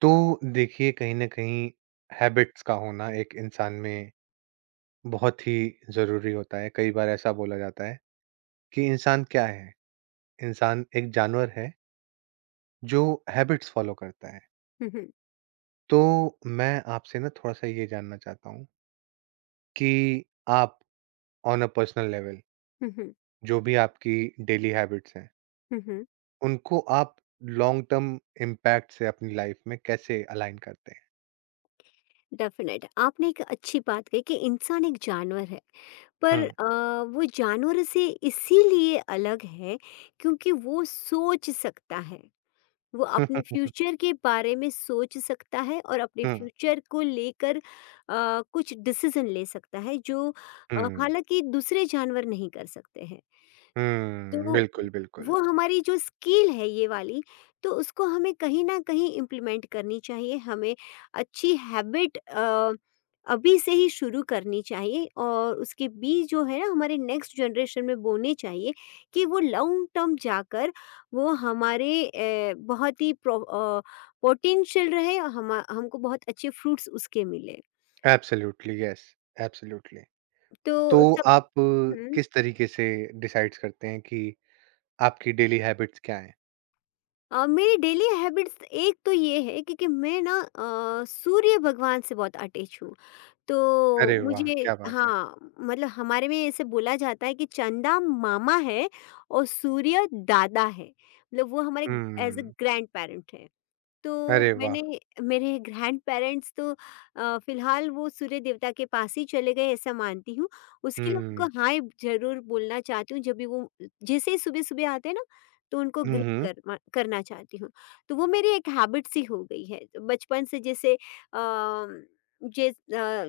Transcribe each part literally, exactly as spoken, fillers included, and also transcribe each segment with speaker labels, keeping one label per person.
Speaker 1: तो देखिए, कहीं ना कहीं हैबिट्स का होना एक इंसान में बहुत ही जरूरी होता है। कई बार ऐसा बोला जाता है कि इंसान क्या है। इंसान एक जानवर है जो हैबिट्स फॉलो करता है।
Speaker 2: हम्म,
Speaker 1: तो मैं आपसे ना थोड़ा सा ये जानना चाहता हूँ कि आप ऑन अ पर्सनल लेवल, जो भी आपकी डेली हैबिट्स हैं,
Speaker 2: हम्म, हम्म,
Speaker 1: उनको आप लॉन्ग टर्म इम्पैक्ट से अपनी लाइफ में कैसे अलाइन करते हैं?
Speaker 2: डेफिनेट, आपने एक अच्छी बात कही कि इंसान एक जानवर है, पर
Speaker 1: हम्म।
Speaker 2: अ, वो जानवर से इसीलिए अलग है क्योंकि वो सोच सकता है। वो अपने फ्यूचर के बारे में सोच सकता है और अपने
Speaker 1: हम्म।
Speaker 2: फ्यूचर को लेकर अ, कुछ डिसीजन ले सकता है जो अ,
Speaker 1: हम्म।
Speaker 2: हालांकि दूसरे जानवर नहीं कर सकते हैं।
Speaker 1: हम्म,
Speaker 2: तो
Speaker 1: बिल्कुल, बिल्कुल।
Speaker 2: वो हमारी जो स्किल है ये वाली, तो उसको हमें कहीं ना कहीं इम्प्लीमेंट करनी चाहिए। हमें अच्छी हैबिट अभी से ही शुरू करनी चाहिए और उसके बीज जो है ना हमारे नेक्स्ट जनरेशन में बोने चाहिए कि वो लॉन्ग टर्म जाकर वो हमारे अ, बहुत ही पोटेंशियल रहे और हम हमको बहुत अच्छे फ्रूट्स उसके मिले।
Speaker 1: Absolutely yes, absolutely. तो
Speaker 2: तो सब
Speaker 1: आप अ, किस तरीके से डिसाइड्स करते हैं कि आपकी डेली हैबिट्स क्या हैं?
Speaker 2: अ, मेरी डेली हैबिट्स एक तो ये है कि, कि मैं ना अ, सूर्य भगवान से बहुत अटैच हूँ। तो
Speaker 1: अरे वाह!
Speaker 2: मुझे
Speaker 1: क्या बात है।
Speaker 2: हाँ, मतलब हमारे में ऐसे बोला जाता है कि चंदा मामा है और सूर्य दादा है। मतलब वो हमारे एज़ अ
Speaker 1: हुँ।
Speaker 2: ग्रैंडपेरेंट है। तो
Speaker 1: अरे वाह!
Speaker 2: मैंने, मेरे ग्रैंड-पेरेंट्स तो अ, फ़िलहाल वो सूर्य देवता के पास ही चले गए, ऐसा मानती हूँ। उसके लिए
Speaker 1: हुँ,
Speaker 2: उनको हाय ज़रूर बोलना चाहती हूँ, जब भी वो जैसे ही सुबह-सुबह आते हैं ना, तो उनको ग्रीट
Speaker 1: हुँ,
Speaker 2: करना करना चाहती हूँ। तो वो मेरी एक हैबिट सी हो गई है। तो बचपन से, जैसे अम, जे अ,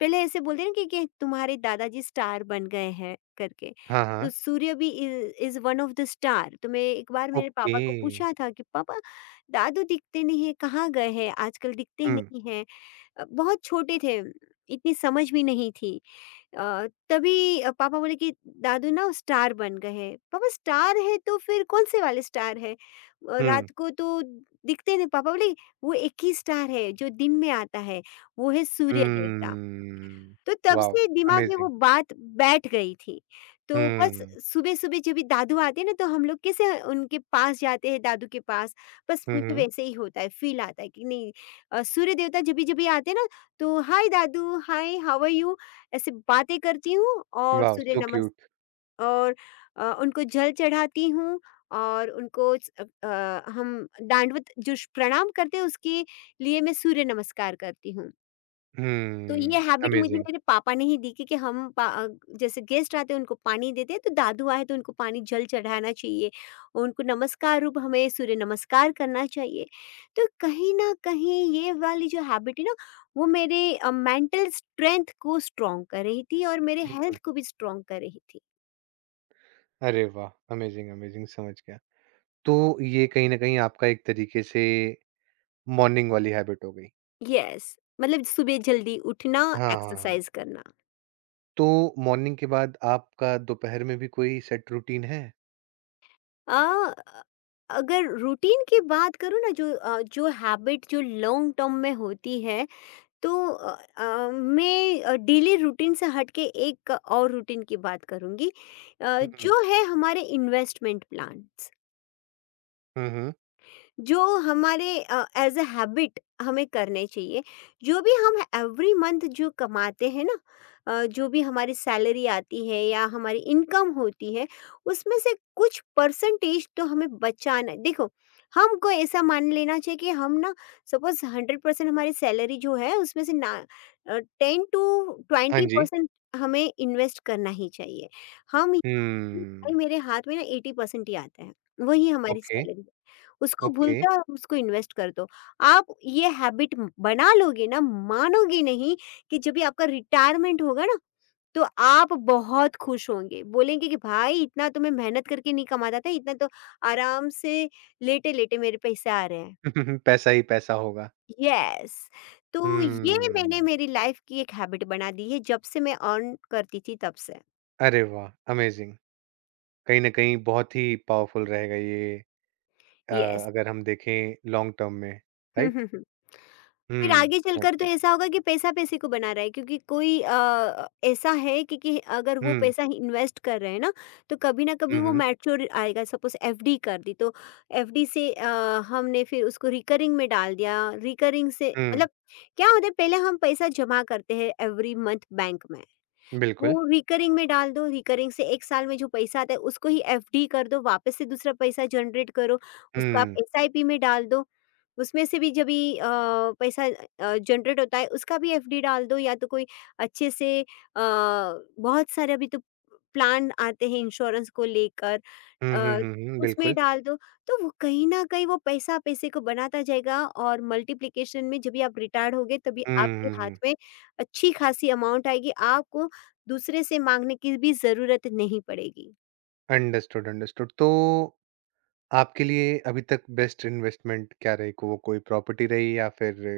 Speaker 2: पहले ऐसे बोलते हैं ना कि कि तुम्हारे दादाजी स्टार बन गए हैं करके।
Speaker 1: हाँ,
Speaker 2: तो
Speaker 1: हाँ,
Speaker 2: सूर्य भी इ is one of the star. तो मैं एक बार मेरे
Speaker 1: ओके।
Speaker 2: पापा को पूछा था कि पापा, दादू दिखते नहीं हैं, कहाँ गए हैं, आजकल दिखते
Speaker 1: हुँ,
Speaker 2: नहीं हैं। अ, बहुत छोटे थे, इतनी समझ भी नहीं थी। अ, तभी अ, पापा बोले कि दादू ना स्टार बन गए हैं। पापा, स्टार है तो फिर कौन से वाले स्टार है? अ,
Speaker 1: हुँ,
Speaker 2: रात को तो दिखते नहीं। पापा बोले वो एक ही स्टार है जो दिन में आता है, वो है सूर्य देवता।
Speaker 1: हुँ,
Speaker 2: तो तब
Speaker 1: वॉव!
Speaker 2: से दिमाग में वो
Speaker 1: अमेज़िंग।
Speaker 2: बात बैठ गई थी। तो बस
Speaker 1: हुँ,
Speaker 2: सुबह-सुबह जब ये दादू आते हैं ना तो हम लोग कैसे उनके पास जाते हैं दादू के पास, बस
Speaker 1: हुँ,
Speaker 2: मुझे
Speaker 1: हुँ,
Speaker 2: वैसे ही होता है, फ़ील आता है कि नहीं अ, सूर्य देवता जभी जभी आते हैं ना, तो हाय दादू, हाय हाउ आर यू? ऐसे बातें करती हूँ और
Speaker 1: वॉव!
Speaker 2: सूर्य
Speaker 1: सो
Speaker 2: नमस
Speaker 1: क्यूट।
Speaker 2: और अ, उनको जल चढ़ाती हूँ। और उनको अ अ, हम दंडवत जो श प्रणाम करते हैं, उसके लिए मैं सूर्य नमस्कार करती हूँ। तो ये
Speaker 1: हुँ,
Speaker 2: हैबिट मुझे
Speaker 1: अमेज़िंग।
Speaker 2: मेरे पापा ने ही दी, कि, कि हम पा अ, जैसे गेस्ट आते हैं उनको पानी देते हैं, तो दादू आए तो उनको पानी जल चढ़ाना चाहिए, उनको नमस्कार रूप हमें सूर्य नमस्कार करना चाहिए। तो कहीं न कहीं ये वाली जो हैबिट है ना वो मेरे अ, मेंटल स्ट्रेंथ को स्ट्रॉन्ग कर रही थी और मेरे
Speaker 1: हुँ।
Speaker 2: हेल्थ को भी स्ट्रॉन्ग कर रही थी।
Speaker 1: अरे वाह! अमेज़िंग, अमेज़िंग, समझ गया। तो ये कहीं न कहीं आपका एक तरीके से मॉर्निंग वाली हैबिट हो गई।
Speaker 2: येस, मतलब सुबह जल्दी उठना,
Speaker 1: हाँ,
Speaker 2: एक्सरसाइज करना।
Speaker 1: तो मॉर्निंग के बाद आपका दोपहर में भी कोई सेट रूटीन है?
Speaker 2: अ, अगर रूटीन की बात करूँ ना, जो अ, जो हैबिट जो लॉन्ग टर्म में होती है, तो अ अ, मैं अ, डेली रूटीन से हट के एक और रूटीन की बात करूँगी। अ,
Speaker 1: हुँ,
Speaker 2: जो है हमारे इन्वेस्टमेंट प्लान्स।
Speaker 1: हुँ, हुँ।
Speaker 2: जो हमारे एज अ हैबिट हमें करने चाहिए। जो भी हम एवरी मंथ जो कमाते हैं ना, अ, जो भी हमारी सैलरी आती है या हमारी इनकम होती है, उसमें से कुछ परसेंटेज तो हमें बचाना। देखो हमको ऐसा मान लेना चाहिए कि हम ना सपोज हंड्रेड परसेंट हमारी सैलरी जो है उसमें से ना टेन टू
Speaker 1: हाँ
Speaker 2: ट्वेंटी
Speaker 1: जी।
Speaker 2: परसेंट हमें इन्वेस्ट करना ही चाहिए। हम
Speaker 1: हम्म,
Speaker 2: भाई, मेरे हाथ में ना एटी परसेंट ही आता है वही हमारी
Speaker 1: ओके,
Speaker 2: सैलरी, उसको भूल
Speaker 1: ओके।
Speaker 2: जाओ, उसको इन्वेस्ट कर दो। आप ये हैबिट बना लोगे ना, मानोगे नहीं कि जब भी आपका रिटायरमेंट होगा ना, तो आप बहुत खुश होंगे। बोलेंगे कि भाई इतना तो मैं मेहनत करके नहीं कमाता था, इतना तो आराम से लेटे-लेटे मेरे पैसे आ रहे हैं।
Speaker 1: पैसा ही पैसा होगा।
Speaker 2: यस, तो ये मैंने
Speaker 1: हम्म।
Speaker 2: मेरी लाइफ़ की एक हैबिट बना दी है जब से मैं अर्न करती थी तब से।
Speaker 1: अरे वाह! अमेज़िंग। कहीं न कहीं बहुत ही पावरफुल रहेगा ये, अ,
Speaker 2: यस।
Speaker 1: अगर हम देखें लॉन्ग टर्म में,
Speaker 2: हुँ,
Speaker 1: राइट?
Speaker 2: हुँ, हुँ। फिर
Speaker 1: हुँ,
Speaker 2: आगे
Speaker 1: समझ
Speaker 2: चलकर तो
Speaker 1: गया।
Speaker 2: ऐसा होगा कि पैसा-पैसे को बना रहा है, क्योंकि कोई अ, ऐसा है कि कि अगर वो
Speaker 1: हुँ,
Speaker 2: पैसा इन्वेस्ट कर रहे हैं ना, तो कभी ना कभी
Speaker 1: हुँ,
Speaker 2: वो
Speaker 1: हुँ,
Speaker 2: मैच्योर आएगा। सपोज़ एफडी कर दी, तो एफडी से अ, हमने फिर उसको रिकरिंग में डाल दिया। रिकरिंग से
Speaker 1: हुँ,
Speaker 2: मतलब क्या होता है, पहले हम पैसा जमा करते हैं एवरी मंथ बैंक में।
Speaker 1: बिल्कुल।
Speaker 2: वो रिकरिंग में डाल दो, रिकरिंग से एक साल में जो पैसा आता है उसको ही एफडी कर दो, वापस से दूसरा पैसा जनरेट करो, उसको आप
Speaker 1: हुँ,
Speaker 2: एसआईपी में डाल दो। उसमें से भी जब भी अ, पैसा अ, जनरेट होता है, उसका भी एफडी डाल दो, या तो कोई अच्छे से अ, बहुत सारे अभी तो प्लान आते हैं इंश्योरेंस को लेकर।
Speaker 1: हुँ, हुँ,
Speaker 2: अ,
Speaker 1: हुँ, हुँ,
Speaker 2: उसमें
Speaker 1: बिल्कुल।
Speaker 2: डाल दो, तो वो कहीं न कहीं वो पैसा पैसे को बनाता जाएगा और मल्टीप्लिकेशन में जब भी आप रिटायर्ड होगे तभी
Speaker 1: हुँ,
Speaker 2: आपके
Speaker 1: हुँ,
Speaker 2: हाथ
Speaker 1: हुँ।
Speaker 2: में अच्छी-खासी अमाउंट आएगी, आपको दूसरे से माँगने की भी ज़रूरत नहीं पड़ेगी।
Speaker 1: Understood, understood. तो आपके लिए अभी तक बेस्ट इन्वेस्टमेंट क्या रही? को वो कोई प्रॉपर्टी रही या फिर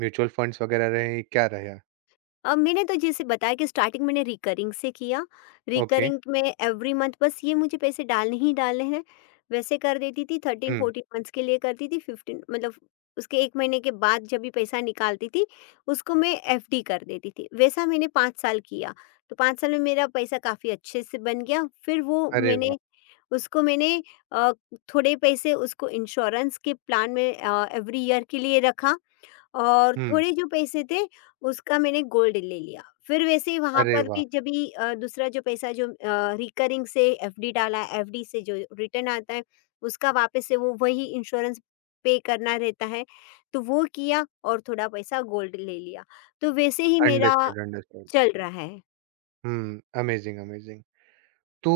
Speaker 1: म्यूचुअल फंड्स वगैरह रहे, क्या रहा?
Speaker 2: अब मैंने तो जैसे बताया कि स्टार्टिंग मैंने रिकरिंग से किया।
Speaker 1: ओके,
Speaker 2: रिकरिंग में एवरी मंथ बस ये मुझे पैसे डालने ही डालने हैं, वैसे कर देती थी। थर्टीन
Speaker 1: हुँ।
Speaker 2: फोर्टीन मंथ्स के लिए करती थी, फिफ्टीन मतलब उसके एक महीने के बाद जब भी पैसा निकालती थी, उसको मैं एफडी कर देती थी। वैसा मैंने पाँच साल किया, तो पाँच साल में मेरा पैसा काफ़ी अच्छे से बन गया। फिर वो
Speaker 1: अरे वाह!
Speaker 2: मैंने उसको मैंने अ, थोड़े पैसे उसको इंश्योरेंस के प्लान में एवरी ईयर के लिए रखा और
Speaker 1: हुँ।
Speaker 2: थोड़े जो पैसे थे उसका मैंने गोल्ड ले लिया। फिर वैसे ही वहाँ
Speaker 1: अरे
Speaker 2: पर
Speaker 1: वाह!
Speaker 2: भी जब भी अ, दूसरा जो पैसा जो अ, रिकरिंग से एफडी डाला, एफडी से जो रिटर्न आता है, उसका वापस से वो वही इंश्योरेंस पे करना रहता है, तो वो किया और थोड़ा पैसा गोल्ड ले लिया। तो वैसे ही मेरा
Speaker 1: अंडरस्टूड, अंडरस्टूड।
Speaker 2: चल रहा है।
Speaker 1: हुँ, अमेज़िंग, अमेज़िंग। तो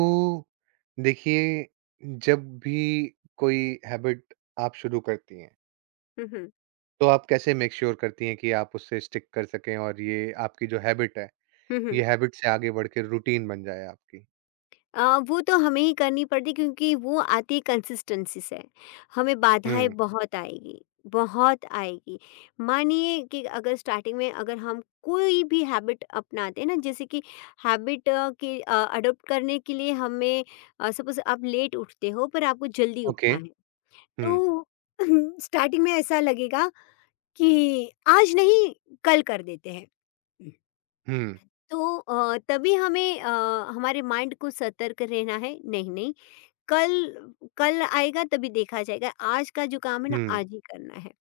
Speaker 1: देखिए, जब भी कोई हैबिट आप शुरू करती हैं,
Speaker 2: हुँ, हुँ।
Speaker 1: तो आप कैसे मेक श्योर करती हैं कि आप उससे स्टिक कर सकें, और ये आपकी जो हैबिट है,
Speaker 2: हुँ, हुँ।
Speaker 1: ये हैबिट से आगे बढ़ के रूटीन बन जाए आपकी?
Speaker 2: अ, वो तो हमें ही करनी पड़ती, क्योंकि वो आती है कंसिस्टेंसी से। हमें बाधाएँ
Speaker 1: हुँ,
Speaker 2: बहुत आएगी, बहुत आएगी। मानिए कि अगर स्टार्टिंग में अगर हम कोई भी हैबिट अपनाते हैं ना, जैसे कि हैबिट के अ, अडॉप्ट करने के लिए हमें अ, सपोज़ आप लेट उठते हो पर आपको जल्दी
Speaker 1: ओके।
Speaker 2: उठना है।
Speaker 1: हुँ,
Speaker 2: तो स्टार्टिंग में ऐसा लगेगा कि आज नहीं कल कर देते हैं।
Speaker 1: हुँ,
Speaker 2: तो अ, तभी हमें अ, हमारे माइंड को सतर्क रहना है, नहीं, नहीं, कल कल आएगा तभी देखा जाएगा, आज का जो काम है ना
Speaker 1: हुँ।
Speaker 2: आज ही करना है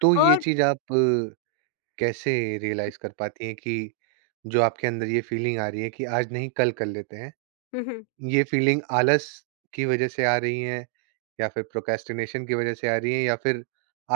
Speaker 1: तो ये
Speaker 2: और
Speaker 1: चीज़ आप अ, कैसे रियलाइज़ कर पाती हैं कि जो आपके अंदर ये फीलिंग आ रही है कि आज नहीं, कल कर लेते हैं,
Speaker 2: हुँ, हुँ।
Speaker 1: ये फीलिंग आलस की वज़ह से आ रही है या फिर प्रोक्रेस्टिनेशन की वज़ह से आ रही है, या फिर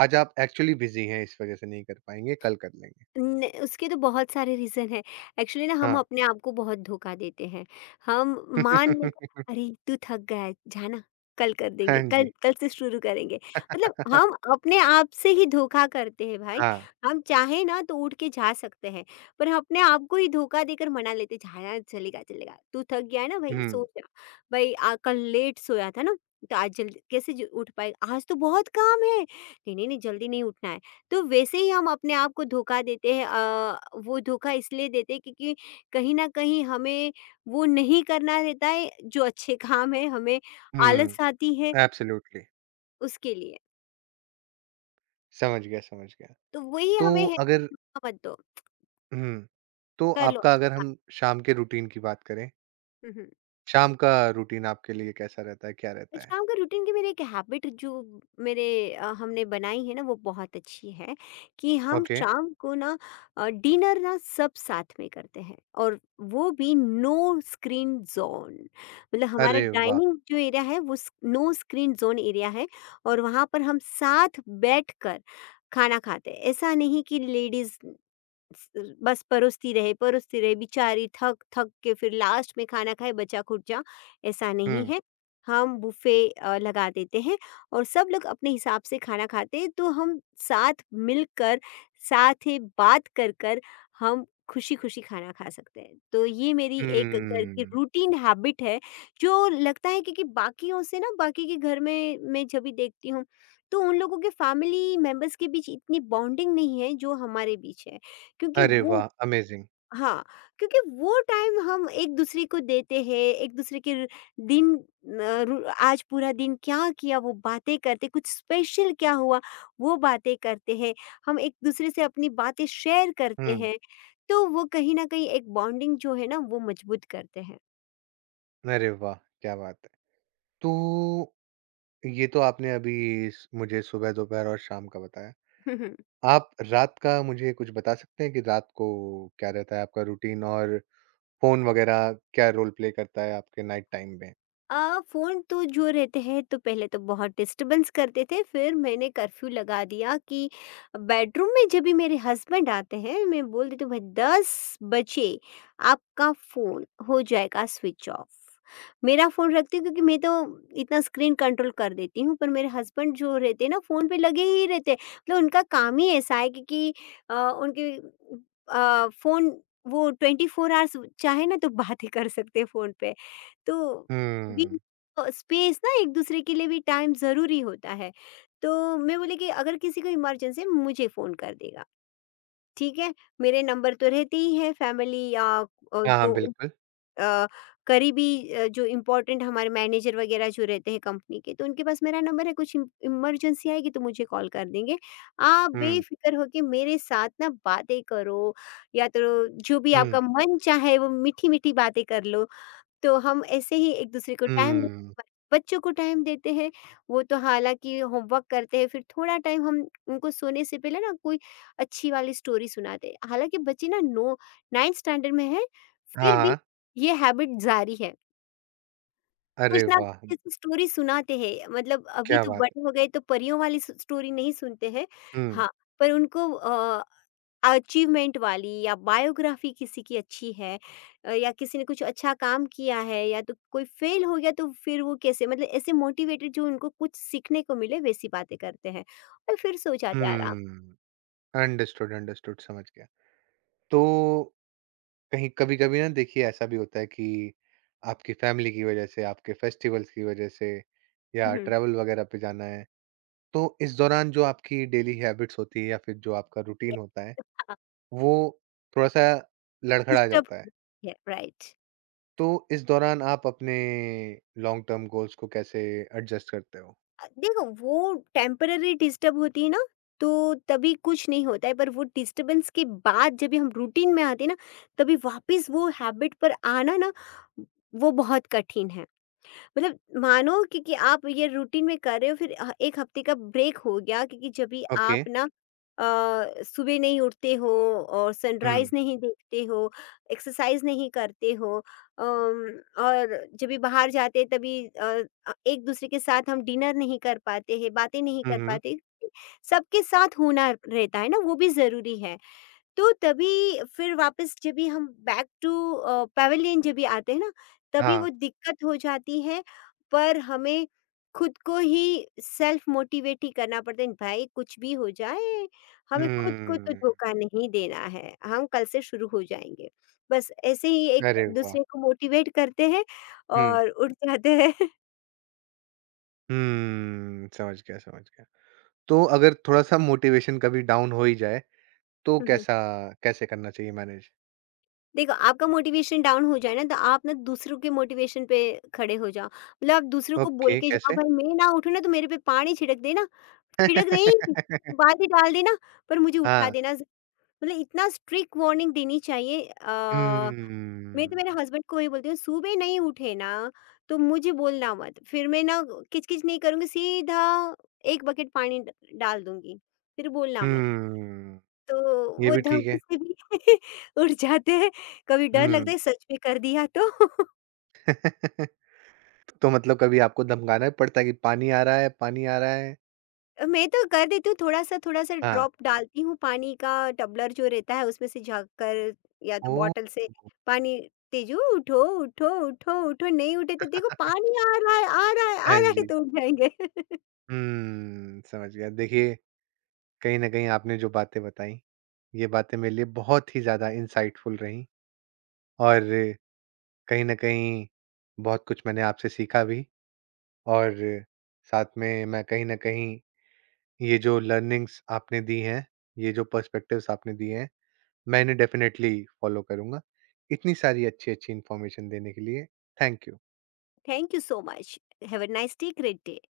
Speaker 1: आज आप एक्चुअली बिज़ी हैं, इस वज़ह से नहीं कर पाएँगे, कल कर लेंगे?
Speaker 2: न उसके तो बहुत सारे रीज़न हैं। एक्चुअली ना हम
Speaker 1: हाँ।
Speaker 2: अपने आप को बहुत धोखा देते हैं। हम मान लेते, अरे! तू थक गया है, जा ना, कल कर
Speaker 1: हाँ
Speaker 2: देंगे,
Speaker 1: जी।
Speaker 2: कल कल से शुरू करेंगे। मतलब हम अपने आप से ही धोखा करते हैं भाई।
Speaker 1: हाँ।
Speaker 2: हम चाहें ना तो उठ के जा सकते हैं, पर हम अपने आप को ही धोखा देकर मना लेते हैं, "जा यार, चलेगा, चलेगा। तू थक गया है ना भई,
Speaker 1: हुँ,
Speaker 2: सो जा। भई आ कल लेट सोया था ना, तो आज जल्दी कैसे ज उठ पाएगा? आज तो बहुत काम है। नहीं, नहीं, नहीं, जल्दी नहीं उठना है।" तो वैसे ही हम अपने आप को धोखा देते हैं। अ, वो धोखा इसलिए देते हैं क्योंकि कहीं न कहीं हमें वो नहीं करना रहता है जो अच्छे काम है, हमें
Speaker 1: हुँ,
Speaker 2: आलस आती है
Speaker 1: एब्सोल्युटली।
Speaker 2: उसके लिए।
Speaker 1: समझ गया, समझ गया।
Speaker 2: तो वही
Speaker 1: तो
Speaker 2: हमें है,
Speaker 1: अगर
Speaker 2: धोखा मत दो,
Speaker 1: हुँ, तो
Speaker 2: कर लो
Speaker 1: आपका, अगर
Speaker 2: अच्छा काम।
Speaker 1: हम शाम के रूटीन की बात करें?
Speaker 2: हुँ, हुँ।
Speaker 1: शाम का रूटीन आपके लिए कैसा रहता है? क्या रहता है?
Speaker 2: शाम का रूटीन की मेरी एक हैबिट जो मेरे, अ, हमने बनाई है ना वो बहुत अच्छी है। कि हम
Speaker 1: ओके।
Speaker 2: शाम को ना डिनर ना सब साथ में करते हैं, और वो भी नो स्क्रीन जोन। मतलब हमारा
Speaker 1: अरे वाह!
Speaker 2: डाइनिंग जो एरिया है वो नो स्क्रीन जोन एरिया है, और वहाँ पर हम साथ बैठ कर खाना खाते हैं। ऐसा नहीं कि लेडीज स- बस परोसती रहे परोसती रहे बेचारी, थक थक के फिर लास्ट में खाना खाए बचा खुचा। ऐसा नहीं
Speaker 1: हुँ।
Speaker 2: है, हम बुफे अ, लगा देते हैं और सब लोग अपने हिसाब से खाना खाते हैं। तो हम साथ मिलकर, साथ ही बात कर कर हम खुशी खुशी खाना खा सकते हैं। तो ये मेरी एक घर की
Speaker 1: हम्म।
Speaker 2: रूटीन हैबिट है जो लगता है क्योंकि बाकियों से ना, बाकी के घर में मैं जब भी देखती हूँ, तो उन लोगों के फैमिली मेंबर्स के बीच इतनी बॉन्डिंग नहीं है जो हमारे बीच है। क्योंकि
Speaker 1: अरे
Speaker 2: वो
Speaker 1: वाह! अमेज़िंग।
Speaker 2: हाँ, क्योंकि वो टाइम हम एक-दूसरे को देते हैं, एक-दूसरे के र- दिन अ, रु आज पूरा दिन क्या किया वो बातें करते, कुछ स्पेशल क्या हुआ वो बातें करते हैं। हम एक-दूसरे से अपनी बातें शेयर करते
Speaker 1: हुँ।
Speaker 2: हैं, तो वो कहीं न कहीं एक बॉन्डिंग जो है ना वो मजबूत करते हैं।
Speaker 1: अरे वाह! क्या बात है। तो ये तो आपने अभी स मुझे सुबह, दोपहर और शाम का बताया। आप रात का मुझे कुछ बता सकते हैं कि रात को क्या रहता है आपका रूटीन, और फ़ोन वग़ैरह क्या रोल प्ले करता है आपके नाइट टाइम में?
Speaker 2: अ, फ़ोन तो जो रहते हैं तो पहले तो बहुत डिस्टर्बेंस करते थे, फिर मैंने कर्फ्यू लगा दिया कि बेडरूम में जब भी मेरे हस्बैंड आते हैं मैं बोल देती हूँ, भाई दस बजे आपका फ़ोन हो जाएगा स्विच ऑफ। मेरा फ़ोन रखती हूँ क्योंकि मैं तो इतना स्क्रीन कंट्रोल कर देती हूँ पर मेरे हस्बैंड जो रहते हैं ना फ़ोन पे लगे ही रहते हैं। मतलब उनका काम ही ऐसा है क्योंकि अ, उनके अ, फ़ोन वो ट्वेंटी फ़ोर आवर्स चाहे ना तो बातें कर सकते हैं फ़ोन पे। तो भी
Speaker 1: हुँ।
Speaker 2: तो स्पेस ना, एक दूसरे के लिए भी टाइम ज़रूरी होता है। तो मैं बोली कि अगर किसी को इमरजेंसी है मुझे फ़ोन कर देगा, ठीक है? मेरे नंबर तो रहते ही हैं फैमिली या अ,
Speaker 1: हाँ, हाँ,
Speaker 2: जो
Speaker 1: बिल्कुल।
Speaker 2: अ, करीबी अ, जो इम्पोर्टेंट हमारे मैनेजर वगैरह जो रहते हैं कंपनी के, तो उनके पास मेरा नंबर है। कुछ इम इमरजेंसी आएगी तो मुझे कॉल कर देंगे। आप
Speaker 1: हुँ,
Speaker 2: बेफ़िक्र होके मेरे साथ ना बातें करो या तो जो भी
Speaker 1: हुँ,
Speaker 2: आपका मन चाहे वो मीठी-मीठी बातें कर लो। तो हम ऐसे ही एक दूसरे को टाइम,
Speaker 1: हुँ।
Speaker 2: बच्चों को टाइम देते हैं। वो तो हालाँकि होमवर्क करते हैं, फिर थोड़ा टाइम हम उनको सोने से पहले ना कोई अच्छी वाली स्टोरी सुनाते हैं। हालाँकि बच्चे ना नो नाइंथ स्टैंडर्ड में है,
Speaker 1: हाँ,
Speaker 2: फिर भी
Speaker 1: हाँ।
Speaker 2: ये हैबिट जारी है।
Speaker 1: अरे
Speaker 2: कुछ ना
Speaker 1: वाह!
Speaker 2: कुछ स्टोरी सुनाते हैं। मतलब अभी
Speaker 1: क्या
Speaker 2: तो
Speaker 1: बात है।
Speaker 2: बड़े हो गए तो परियों वाली स- स्टोरी नहीं सुनते हैं।
Speaker 1: हुँ,
Speaker 2: हाँ, पर उनको अ, अचीवमेंट वाली या बायोग्राफी किसी की अच्छी है, अ, या किसी ने कुछ अच्छा काम किया है या तो कोई फेल हो गया तो फिर वो कैसे, मतलब ऐसे मोटिवेटेड जो उनको कुछ सीखने को मिले वैसी बातें करते हैं और फिर सो जाते हैं आराम।
Speaker 1: हुँ। अंडरस्टूड, अंडरस्टूड, समझ गया। तो कहीं कभी-कभी ना देखिए, ऐसा भी होता है कि आपकी फैमिली की वजह से, आपके फेस्टिवल्स की वजह से, या
Speaker 2: हम्म,
Speaker 1: ट्रैवल वगैरह पे जाना है, तो इस दौरान जो आपकी डेली हैबिट्स होती है या फिर जो आपका
Speaker 2: ये,
Speaker 1: रूटीन होता है,
Speaker 2: हाँ,
Speaker 1: वो थोड़ा-सा लड़खड़ा जाता है।
Speaker 2: डिस्टर्ब है राइट।
Speaker 1: तो इस दौरान आप अपने लॉन्ग टर्म गोल्स को कैसे एडजस्ट करते हो?
Speaker 2: अ, देखो वो टेम्पररी डिस्टर्ब होती है ना, तो तभी कुछ नहीं होता है, पर वो डिस्टरबेंस के बाद जब भी हम रूटीन में आते हैं ना, तभी वापस वो हैबिट पर आना ना, वो बहुत कठिन है। मतलब मानो कि, कि आप ये रूटीन में कर रहे हो, फिर ह- एक हफ्ते का ब्रेक हो गया। क्योंकि जब भी
Speaker 1: ओके।
Speaker 2: आप ना अ, सुबह नहीं उठते हो और
Speaker 1: हुँ।
Speaker 2: सनराइज नहीं देखते हो, एक्सरसाइज नहीं करते हो अम, और जब भी बाहर जाते तभी अ, अ, एक दूसरे के साथ हम डिनर नहीं कर पाते हैं, बातें नहीं
Speaker 1: हुँ,
Speaker 2: कर
Speaker 1: हुँ।
Speaker 2: पाते। सबके साथ होना रहता है ना, वो भी जरूरी है। तो तभी फिर वापस जब भी हम बैक टू अ, पैवेलियन जब भी आते हैं ना, तभी
Speaker 1: हाँ।
Speaker 2: वो दिक्कत हो जाती है। पर हमें खुद को ही सेल्फ मोटिवेट ही करना पड़ता है, भाई कुछ भी हो जाए, हमें खुद को तो
Speaker 1: हम्म।
Speaker 2: धोखा नहीं देना है, हम कल से शुरू हो जाएँगे। बस ऐसे ही
Speaker 1: अरे वाह!
Speaker 2: एक-दूसरे को मोटिवेट करते हैं
Speaker 1: हुँ।
Speaker 2: और उठ जाते हैं।
Speaker 1: हम्म, समझ गया, समझ गया। तो अगर थोड़ा-सा मोटिवेशन कभी डाउन हो ही जाए, तो कैसा कैसे करना चाहिए मैनेज?
Speaker 2: देखो, आपका मोटिवेशन डाउन हो जाए ना तो आप ना दूसरों के मोटिवेशन पे खड़े हो जाओ। मतलब आप दूसरों को बोल
Speaker 1: ओके,
Speaker 2: के जाओ
Speaker 1: कैसे?
Speaker 2: भाई मैं ना उठूँ ना तो मेरे पे पानी छिड़क देना, छिड़क नहीं बाल्टी डाल देना पर मुझे उठा
Speaker 1: हाँ।
Speaker 2: देना। मतलब इतना स्ट्रिक्ट वार्निंग देनी चाहिए। अ, मैं तो
Speaker 1: हम्म,
Speaker 2: मेरे हस्बैंड को ये बोलती हूँ सुबह नहीं उठे ना तो मुझे बोलना मत। फिर मैं ना किच-किच नहीं करूँगी, सीधा एक बकेट पानी ड डाल दूँगी। फिर बोलना मत।
Speaker 1: हम्म,
Speaker 2: तो
Speaker 1: ये
Speaker 2: वो
Speaker 1: भी ठीक
Speaker 2: धमकी
Speaker 1: है।
Speaker 2: से भी उठ जाते हैं। कभी डर लगता
Speaker 1: हुँ।
Speaker 2: है सच में कर दिया तो।
Speaker 1: तो मतलब कभी आपको धमकाना भी पड़ता है कि पानी आ रहा है, पानी आ रहा है?
Speaker 2: मैं तो कर देती हूँ, थोड़ा-सा थोड़ा-सा
Speaker 1: हाँ।
Speaker 2: ड्रॉप डालती हूँ पानी का। टबलर जो रहता है उसमें से झाँक कर या तो
Speaker 1: ओह!
Speaker 2: बॉटल से पानी, तेजू उठो, उठो, उठो, उठो नहीं उठे तो देखो पानी आ रहा है, आ रहा है,
Speaker 1: हाँ
Speaker 2: आ रहा है,
Speaker 1: जी।
Speaker 2: तो उठ जाएँगे।
Speaker 1: हुँ, समझ गया। देखिए, कहीं न कहीं आपने जो बातें बताई, ये बातें मेरे लिए बहुत ही ज़्यादा इनसाइटफुल रहीं, और कहीं न कहीं बहुत कुछ मैंने आपसे सीखा भी, और साथ में मैं कहीं न कहीं, ये जो लर्निंग्स आपने दी हैं, ये जो पर्सपेक्टिव्स आपने दिए हैं, मैं इन्हें डेफ़िनेटली फ़ॉलो करूँगा। इतनी सारी अच्छी-अच्छी इन्फॉर्मेशन देने के लिए thank you.
Speaker 2: Thank you so much. Have a nice day, great day.